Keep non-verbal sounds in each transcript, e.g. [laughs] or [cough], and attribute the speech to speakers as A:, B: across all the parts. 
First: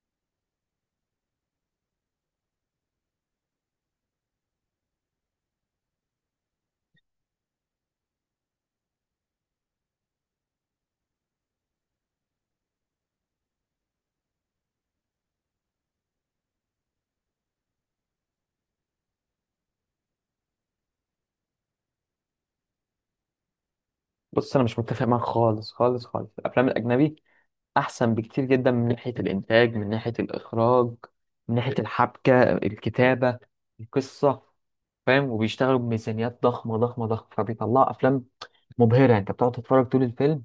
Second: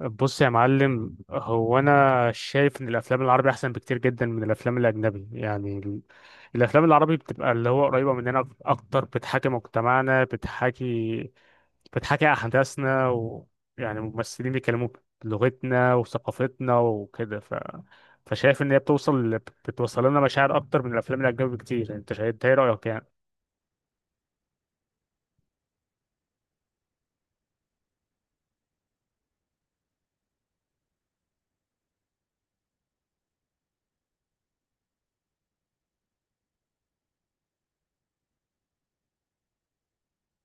A: بص يا معلم، هو انا شايف ان الافلام العربي احسن بكتير جدا من الافلام الاجنبي. يعني الافلام العربي بتبقى اللي هو قريبه مننا اكتر، بتحاكي مجتمعنا، بتحاكي احداثنا، يعني الممثلين بيتكلموا بلغتنا وثقافتنا وكده، فشايف ان هي بتوصل لنا مشاعر اكتر من الافلام الاجنبي بكتير. انت شايف إنت ايه رايك؟ يعني.
B: بص، انا مش متفق معاك خالص خالص خالص. الافلام الاجنبي احسن بكتير جدا، من ناحيه الانتاج، من ناحيه الاخراج، من ناحيه الحبكه، الكتابه، القصه. فاهم؟ وبيشتغلوا بميزانيات ضخمه ضخمه ضخمه، فبيطلعوا افلام مبهره. انت بتقعد تتفرج طول الفيلم،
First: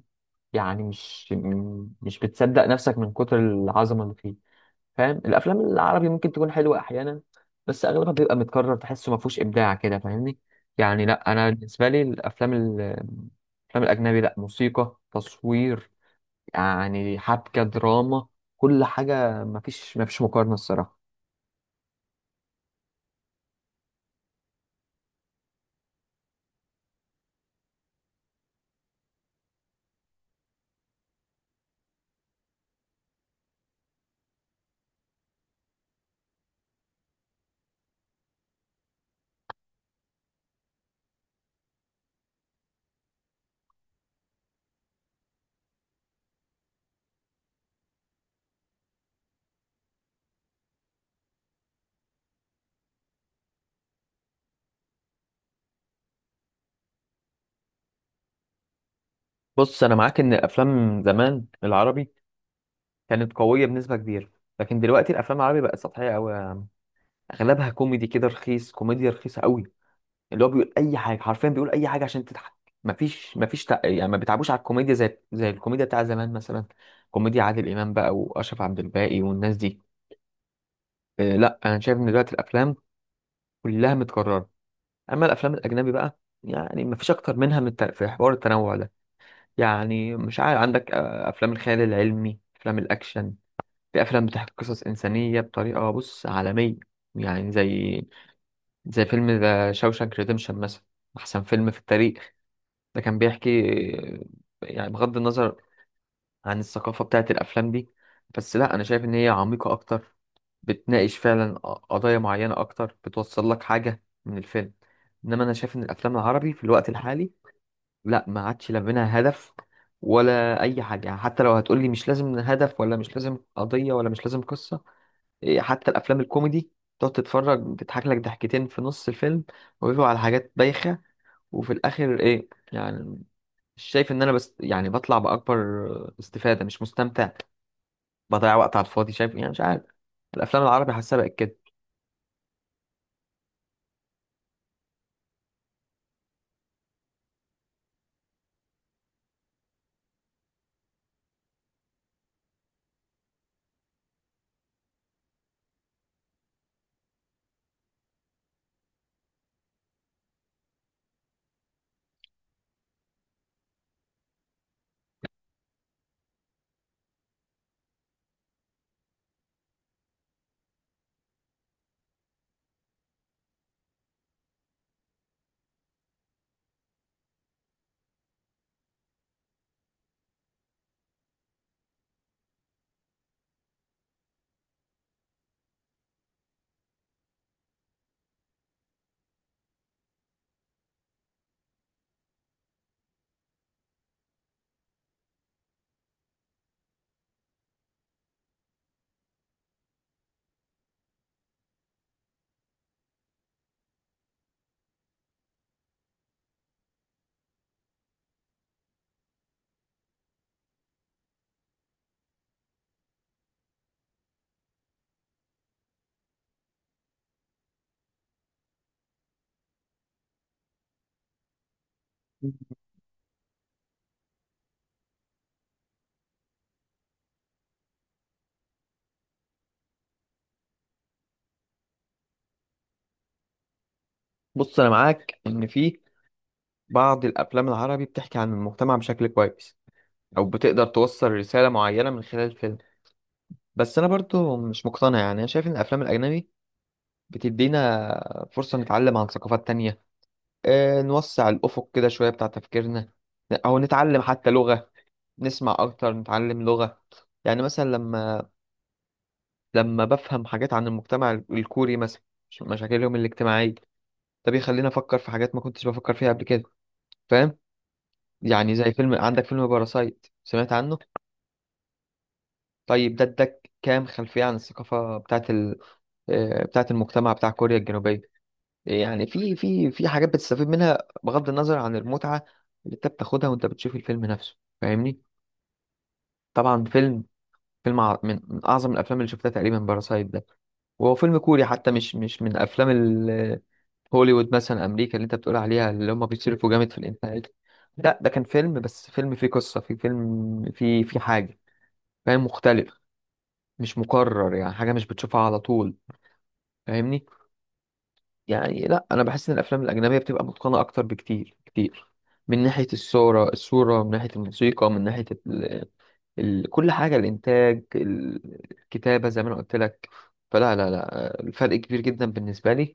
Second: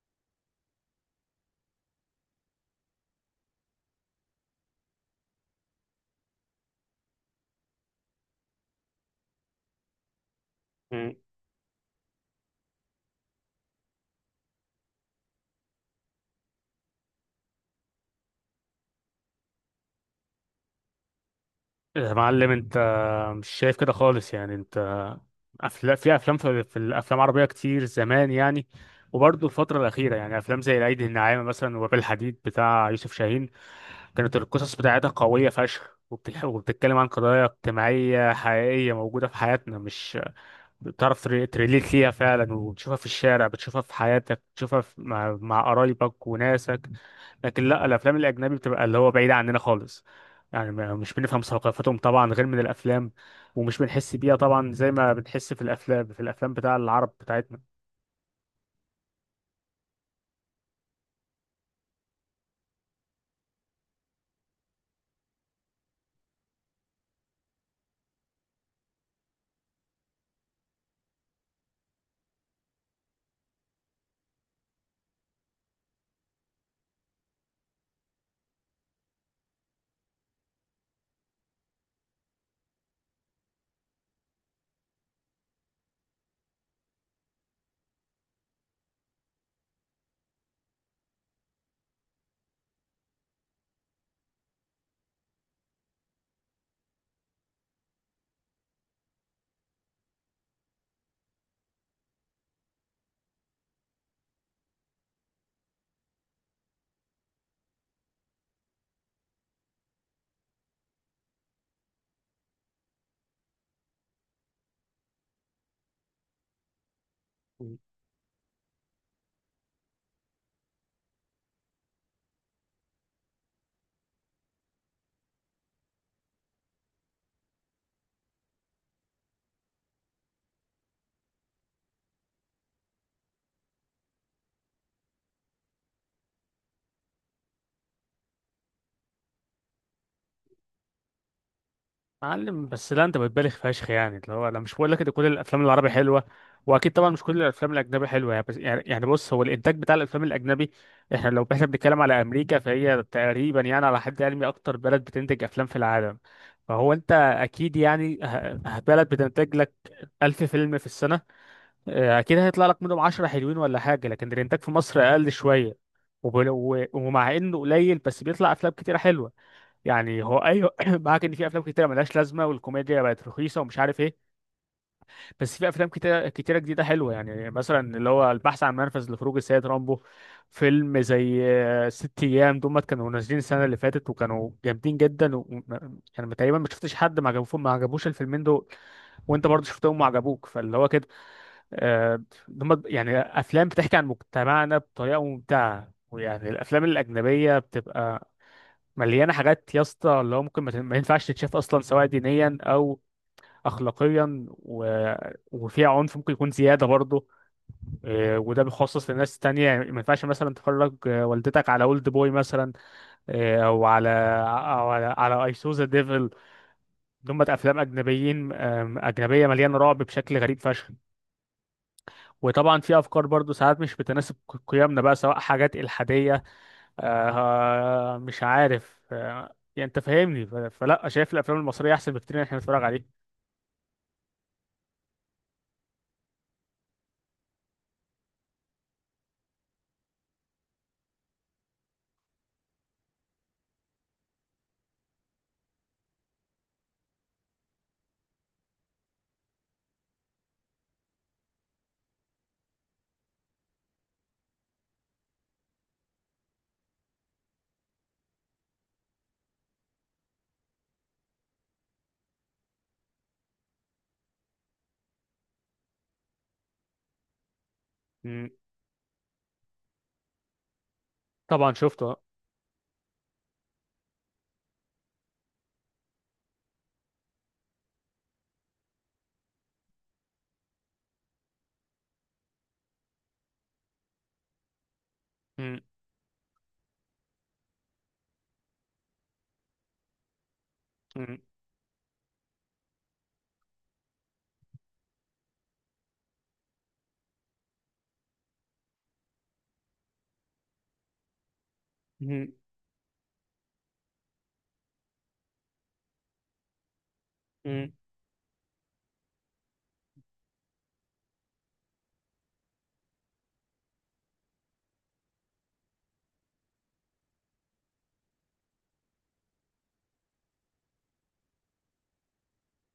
B: يعني مش بتصدق نفسك من كتر العظمه اللي فيه. فاهم؟ الافلام العربي ممكن تكون حلوه احيانا، بس اغلبها بيبقى متكرر، تحسه ما فيهوش ابداع كده. فاهمني؟ يعني
A: مم.
B: لا، انا بالنسبه لي الافلام الافلام الاجنبي، لا موسيقى تصوير، يعني حبكه، دراما، كل حاجه. ما فيش مقارنه الصراحه.
A: يا معلم، انت مش شايف كده خالص يعني. انت أفلا في افلام في الافلام العربيه كتير زمان يعني. وبرضه الفتره الاخيره يعني افلام زي العيد الناعمه مثلا، وباب الحديد بتاع يوسف شاهين. كانت القصص بتاعتها قويه فشخ، وبتتكلم عن قضايا اجتماعيه حقيقيه موجوده في حياتنا، مش بتعرف تريليت ليها فعلا، وتشوفها في الشارع، بتشوفها في حياتك، بتشوفها في مع قرايبك وناسك. لكن لا، الافلام الاجنبي بتبقى اللي هو بعيده عننا خالص، يعني مش بنفهم ثقافتهم طبعا غير من الافلام، ومش بنحس بيها طبعا زي ما بنحس في الافلام بتاع العرب بتاعتنا.
B: بص، انا معاك ان الافلام زمان العربي كانت قويه بنسبه كبيره، لكن دلوقتي الافلام العربي بقت سطحيه قوي. اغلبها كوميدي كده رخيص، كوميديا رخيصه قوي، اللي هو بيقول اي حاجه، حرفيا بيقول اي حاجه عشان تضحك. يعني ما بيتعبوش على الكوميديا زي الكوميديا بتاع زمان مثلا، كوميديا عادل امام بقى، واشرف عبد الباقي، والناس دي. آه لا، انا شايف ان دلوقتي الافلام كلها متكرره. اما الافلام الاجنبي بقى، يعني مفيش اكتر منها في حوار التنوع ده، يعني مش عارف، عندك افلام الخيال العلمي، افلام الاكشن، في افلام بتحكي قصص انسانيه بطريقه بص عالميه. يعني زي فيلم ذا شاوشانك ريديمشن مثلا، احسن فيلم في التاريخ. ده كان بيحكي، يعني بغض النظر عن الثقافة بتاعت الأفلام دي، بس لا، أنا شايف إن هي عميقة أكتر، بتناقش فعلا قضايا معينة أكتر، بتوصل لك حاجة من الفيلم. إنما أنا شايف إن الأفلام العربي في الوقت الحالي لا، ما عادش لا منها هدف ولا أي حاجة. يعني حتى لو هتقولي مش لازم هدف، ولا مش لازم قضية، ولا مش لازم قصة، إيه، حتى الأفلام الكوميدي تقعد تتفرج تضحك لك ضحكتين في نص الفيلم وبيبقوا على حاجات بايخة، وفي الآخر إيه يعني؟ شايف ان انا بس يعني بطلع باكبر استفاده، مش مستمتع، بضيع وقت على الفاضي. شايف؟ يعني مش عارف، الافلام العربي حاسها بقت كده.
A: معلم، بس لا، انت بتبالغ فشخ يعني، اللي هو انا مش بقول لك ان كل الافلام العربي حلوه، واكيد طبعا مش كل الافلام الاجنبي حلوه، يعني بس يعني بص، هو الانتاج بتاع الافلام الاجنبي. لو احنا بنتكلم على امريكا، فهي تقريبا يعني على حد علمي اكتر بلد بتنتج افلام في العالم. فهو انت اكيد يعني بلد بتنتج لك 1000 فيلم في السنه. اه، اكيد هيطلع لك منهم 10 حلوين ولا حاجه، لكن الانتاج في مصر اقل شويه. ومع انه قليل، بس بيطلع افلام كتيره حلوه. يعني هو ايوه، [clears throat] معاك ان في افلام كتيره ملهاش لازمه، والكوميديا بقت رخيصه ومش عارف ايه. بس في افلام كتيره كتيره جديده حلوه، يعني مثلا اللي هو "البحث عن منفذ لخروج السيد رامبو"، فيلم زي "ست ايام". دول كانوا نازلين السنه اللي فاتت وكانوا جامدين جدا، يعني تقريبا ما شفتش حد ما عجبوش الفيلمين دول. وانت برضه شفتهم وعجبوك، فاللي هو كده. آه، دول يعني افلام بتحكي عن مجتمعنا بطريقه ممتعه. ويعني الافلام الاجنبيه بتبقى مليانه حاجات يا اسطى، اللي هو ممكن ما ينفعش تتشاف اصلا، سواء دينيا او اخلاقيا، وفيها عنف ممكن يكون زياده برضه. إيه، وده بيخصص لناس تانية، يعني ما ينفعش مثلا تفرج والدتك على "اولد بوي" مثلا، إيه، او على "اي سو ذا ديفل". دول افلام اجنبيين آم، اجنبيه مليانه رعب بشكل غريب فشخ. وطبعا في افكار برضه ساعات مش بتناسب قيمنا بقى، سواء حاجات الحاديه. مش عارف، يعني انت فاهمني، فلا، شايف الافلام المصريه احسن بكتير ان احنا نتفرج عليه.
B: بص، انا معاك ان في بعض الافلام العربي بتحكي عن المجتمع بشكل كويس، او بتقدر توصل رساله معينه من خلال الفيلم، بس انا برضو مش مقتنع. يعني انا شايف ان الافلام الاجنبي بتدينا فرصه نتعلم عن ثقافات تانية، نوسع الافق كده شويه بتاع تفكيرنا، او نتعلم حتى لغه، نسمع اكتر، نتعلم لغه. يعني مثلا لما بفهم حاجات عن المجتمع الكوري مثلا، مشاكلهم الاجتماعية، ده بيخليني أفكر في حاجات ما كنتش بفكر فيها قبل كده. فاهم؟
A: مم.
B: يعني زي فيلم، عندك فيلم باراسايت، سمعت عنه؟
A: طبعا شفته آه.
B: طيب، ده اداك كام خلفية عن الثقافة بتاعت ال... آه، بتاعت المجتمع بتاع كوريا الجنوبية. يعني في حاجات بتستفيد منها، بغض النظر عن المتعة اللي انت بتاخدها وانت بتشوف الفيلم نفسه. فاهمني؟
A: مم.
B: طبعا من أعظم الأفلام اللي شفتها تقريبا باراسايت ده، وهو
A: مم.
B: فيلم كوري حتى، مش من أفلام هوليوود مثلا، امريكا اللي انت بتقول عليها اللي هم بيصرفوا جامد في الانتاج. لا، ده كان فيلم، بس فيلم فيه قصه، فيه فيلم فيه فيه حاجه. فاهم؟
A: مم.
B: مختلف، مش مكرر، يعني حاجه مش بتشوفها على طول. فاهمني؟
A: مم.
B: يعني لا، انا بحس ان الافلام الاجنبيه بتبقى متقنه اكتر بكتير كتير، من ناحيه الصوره، من ناحيه الموسيقى، من ناحيه كل حاجة، الإنتاج، الكتابة، زي ما أنا قلت لك. فلا لا لا، الفرق كبير جدا بالنسبة لي.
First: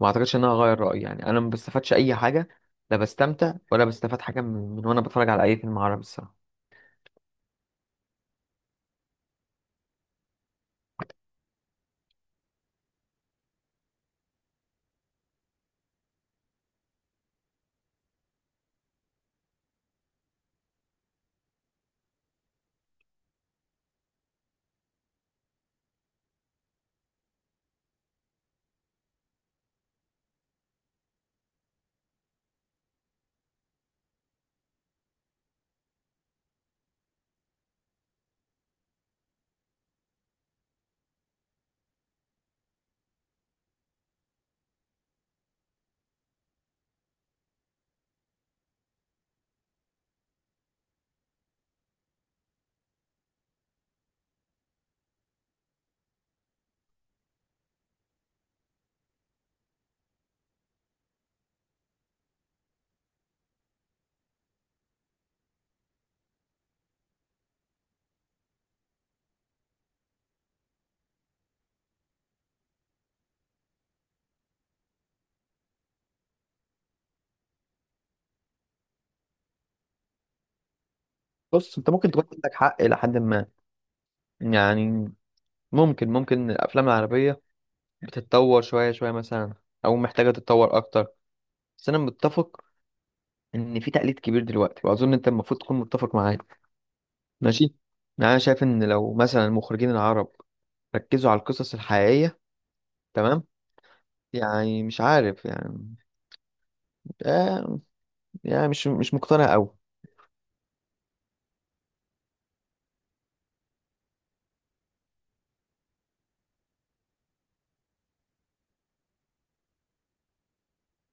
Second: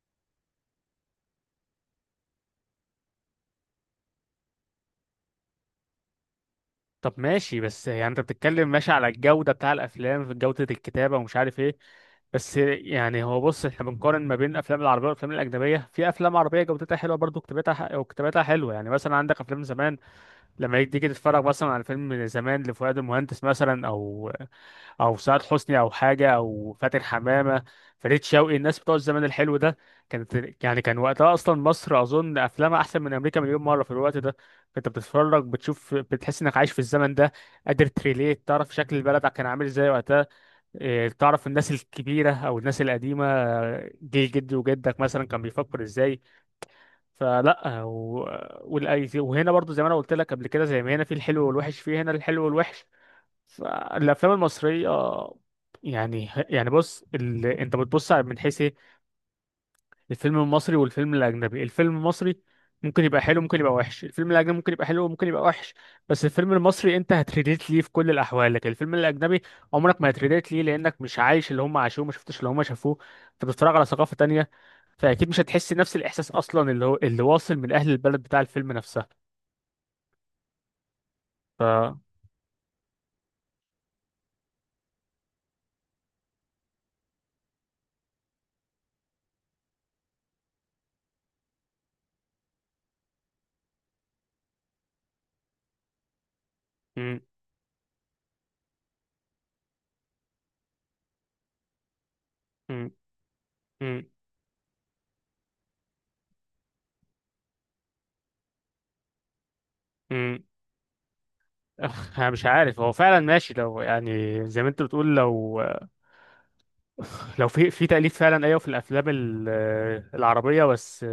B: ما أعتقدش إن أنا هغير رأيي. يعني أنا ما بستفادش أي حاجة، لا بستمتع ولا بستفاد حاجة من وأنا بتفرج على أي فيلم عربي الصراحة.
A: طب ماشي، بس يعني انت بتتكلم ماشي على الجوده بتاع الافلام، في جوده الكتابه ومش عارف ايه. بس يعني هو بص، احنا بنقارن ما بين الافلام العربيه والافلام الاجنبيه. في افلام عربيه جودتها حلوه برضو، وكتابتها حلوه، يعني مثلا عندك افلام زمان. لما تيجي تتفرج مثلا على فيلم زمان لفؤاد المهندس مثلا، او سعاد حسني، او حاجه، او فاتن حمامه، فريد شوقي، الناس بتوع الزمن الحلو ده. كان وقتها اصلا مصر، اظن افلامها احسن من امريكا مليون مره في الوقت ده. انت بتتفرج، بتشوف، بتحس انك عايش في الزمن ده. قادر تريليت، تعرف شكل البلد كان عامل ازاي وقتها. إيه، تعرف الناس الكبيره او الناس القديمه، جيل جدي وجدك مثلا كان بيفكر ازاي. فلا، وهنا برضو زي ما انا قلت لك قبل كده، زي ما هنا في الحلو والوحش، في هنا الحلو والوحش. فالافلام المصريه يعني بص، انت من حيث ايه. الفيلم المصري والفيلم الاجنبي. الفيلم المصري ممكن يبقى حلو، ممكن يبقى وحش. الفيلم الاجنبي ممكن يبقى حلو، ممكن يبقى وحش. بس الفيلم المصري انت هتريليت ليه في كل الاحوال، لكن الفيلم الاجنبي عمرك ما هتريليت ليه، لانك مش عايش اللي هم عاشوه، ما شفتش اللي هم شافوه. انت بتتفرج على ثقافه تانية، فاكيد مش هتحس نفس الاحساس اصلا، اللي هو اللي واصل من اهل البلد بتاع الفيلم نفسها. ف
B: بص، أنت
A: م-
B: ممكن تكون عندك حق إلى حد ما، يعني ممكن الأفلام العربية بتتطور شوية شوية مثلا، أو محتاجة تتطور أكتر، بس أنا متفق إن في تقليد كبير دلوقتي، وأظن أنت المفروض تكون متفق معايا. ماشي؟ يعني انا شايف ان لو مثلا المخرجين العرب ركزوا على القصص الحقيقية،
A: م-
B: تمام،
A: م-
B: يعني مش عارف يعني. آه، يعني مش مقتنع قوي.
A: م. أخ، انا مش عارف هو فعلا ماشي، لو يعني زي ما انت بتقول، لو في تأليف فعلا، ايوه، في الافلام العربيه، بس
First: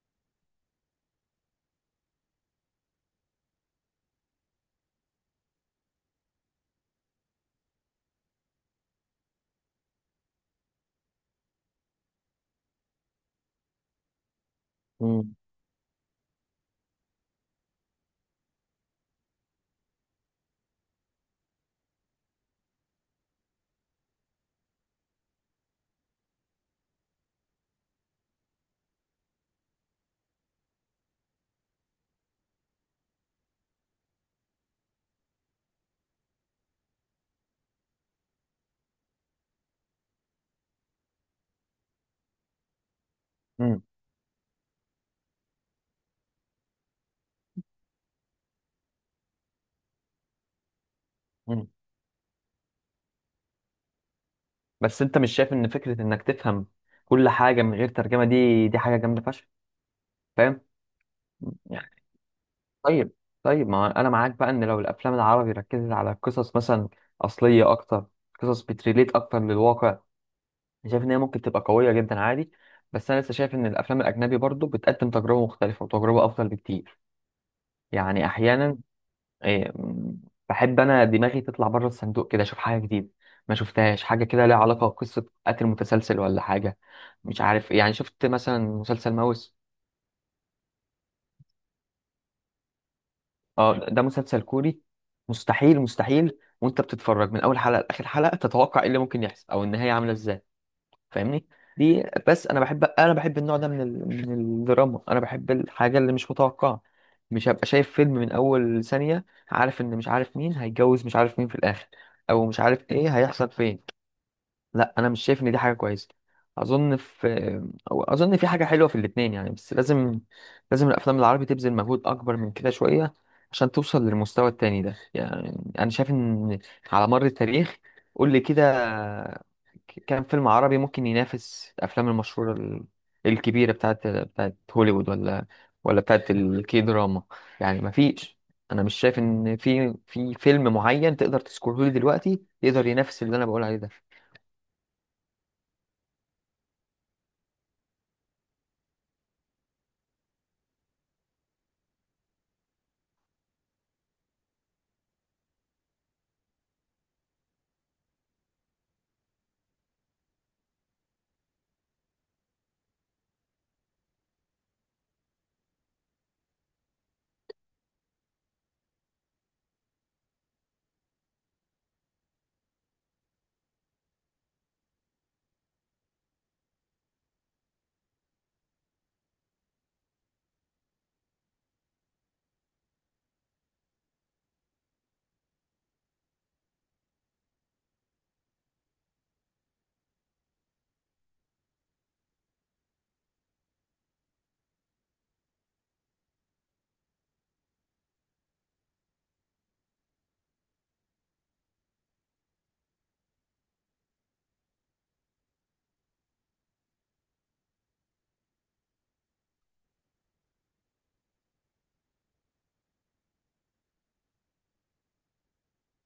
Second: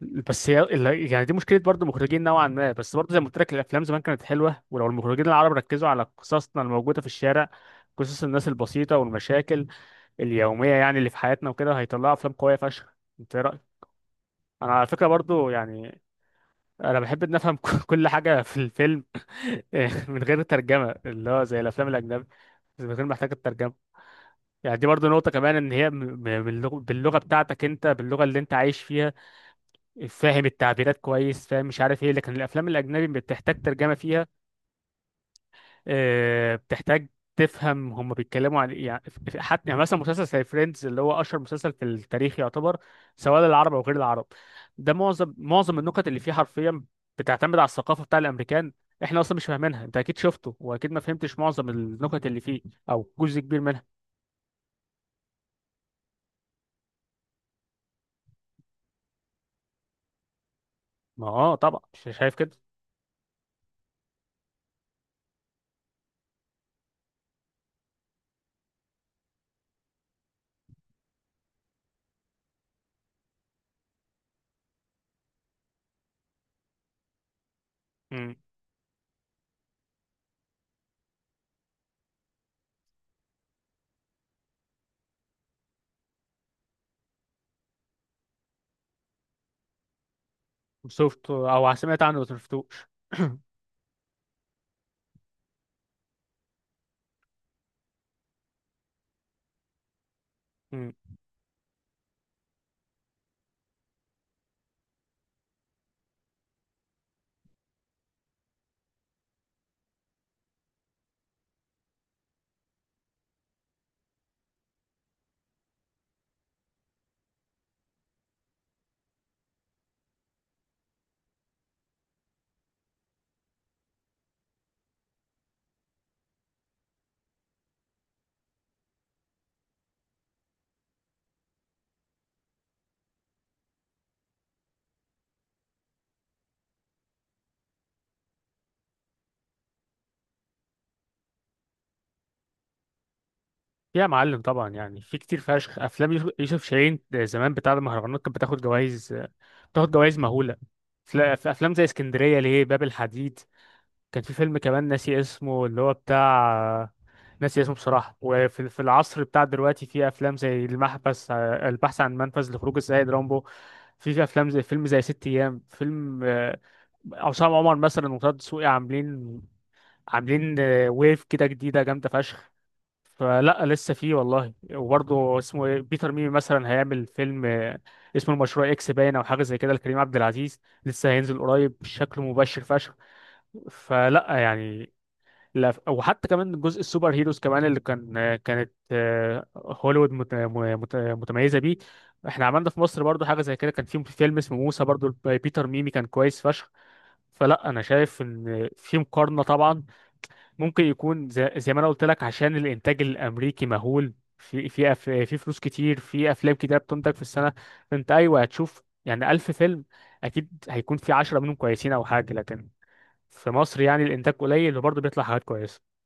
A: بس هي يعني دي مشكله برضو المخرجين نوعا ما، بس برضو زي ما قلت لك الافلام زمان كانت حلوه، ولو المخرجين العرب ركزوا على قصصنا الموجوده في الشارع، قصص الناس البسيطه والمشاكل اليوميه، يعني اللي في حياتنا وكده، هيطلعوا افلام قويه فشخ. انت إيه رايك؟ انا على فكره
B: مم.
A: برضو يعني انا بحب ان افهم [laughs] كل حاجه في الفيلم، [laughs] من غير ترجمه، اللي هو زي الافلام الاجنبيه إذا كان محتاج الترجمة. يعني دي برضو نقطة كمان إن هي باللغة بتاعتك، أنت باللغة اللي أنت عايش فيها، فاهم التعبيرات كويس، فاهم مش عارف إيه، لكن الأفلام الأجنبي بتحتاج ترجمة فيها. بتحتاج تفهم هم بيتكلموا عن إيه. يعني حتى يعني مثلا، مسلسل زي "فريندز" اللي هو أشهر مسلسل في التاريخ يعتبر، سواء للعرب أو
B: مم.
A: غير العرب. ده معظم النكت اللي فيه حرفيا بتعتمد على الثقافة بتاع الأمريكان. إحنا أصلا مش فاهمينها. أنت أكيد شفته، وأكيد ما فهمتش
B: مم.
A: معظم النكت اللي فيه، أو جزء كبير منها.
B: بس انت مش شايف ان فكرة انك تفهم كل حاجة من غير ترجمة، دي حاجة جامدة فشخ؟ فاهم؟
A: ما اه طبعا،
B: يعني
A: شايف كده.
B: طيب، طيب، ما انا معاك بقى ان لو الافلام العربي ركزت على قصص مثلا اصلية اكتر، قصص بتريليت اكتر للواقع، أنا شايف ان هي ممكن تبقى قويه جدا عادي. بس انا لسه شايف ان الافلام الاجنبي برضو بتقدم تجربه مختلفه وتجربه افضل بكتير، يعني
A: امم.
B: احيانا، إيه، م، بحب انا دماغي تطلع بره الصندوق كده، اشوف حاجه جديده ما شفتهاش، حاجه كده ليها علاقه بقصه قتل متسلسل ولا حاجه، مش عارف إيه. يعني شفت مثلا مسلسل ماوس؟
A: شفت او سمعت عنه، بس مشفتوش. [clears throat]
B: اه، ده مسلسل كوري. مستحيل مستحيل وانت بتتفرج من اول حلقه لاخر حلقه تتوقع ايه اللي ممكن يحصل او النهايه عامله ازاي.
A: مم.
B: فاهمني؟ دي، بس انا بحب، انا بحب النوع ده من من الدراما. انا بحب الحاجه اللي مش متوقعه، مش هبقى شايف فيلم من اول ثانيه عارف ان، مش عارف مين هيتجوز، مش عارف مين في الاخر، او مش عارف ايه هيحصل فين. لا، انا مش شايف ان دي حاجه كويسه. اظن في، أو اظن في حاجه حلوه في الاتنين يعني، بس لازم، لازم الافلام العربي تبذل مجهود اكبر من كده شويه عشان توصل للمستوى التاني ده. يعني انا شايف ان على مر التاريخ، قول لي كده، كام فيلم عربي ممكن ينافس الافلام المشهوره الكبيره بتاعت هوليوود، ولا، ولا بتاعت الكي دراما؟ يعني ما فيش. انا مش شايف ان في فيلم معين تقدر تذكره لي دلوقتي يقدر ينافس اللي انا بقول عليه
A: في يا
B: ده.
A: معلم، طبعا يعني، في كتير فشخ افلام يوسف شاهين زمان، بتاع المهرجانات كانت بتاخد جوائز، بتاخد جوائز مهوله. في افلام زي "اسكندريه ليه"، "باب الحديد". كان في فيلم كمان ناسي اسمه، اللي هو بتاع ناسي اسمه بصراحه. وفي العصر بتاع دلوقتي، في افلام زي "المحبس"، "البحث عن منفذ لخروج السيد رامبو". في افلام زي فيلم زي "ست ايام"، فيلم عصام عمر مثلا وطه دسوقي، عاملين ويف كده جديده جامده فشخ. فلا لسه فيه والله، وبرضه اسمه إيه؟ بيتر ميمي مثلا هيعمل فيلم، اسمه "المشروع اكس باين" او حاجه زي كده، لكريم عبد العزيز. لسه هينزل قريب شكله مبشر فشخ. فلا يعني، لا. وحتى كمان جزء السوبر هيروز كمان، اللي كانت هوليوود متميزه بيه. احنا عملنا في مصر برضو حاجه زي كده. كان في فيلم اسمه "موسى" برضو، بيتر ميمي، كان كويس فشخ. فلا، انا شايف ان في مقارنه طبعا. ممكن يكون زي ما انا قلت لك، عشان الانتاج الامريكي مهول، في فلوس كتير، في افلام كتير بتنتج في السنه. انت ايوه، هتشوف يعني 1000 فيلم، اكيد هيكون في 10 منهم كويسين او حاجه. لكن في مصر يعني الانتاج قليل، وبرضه بيطلع حاجات كويسه.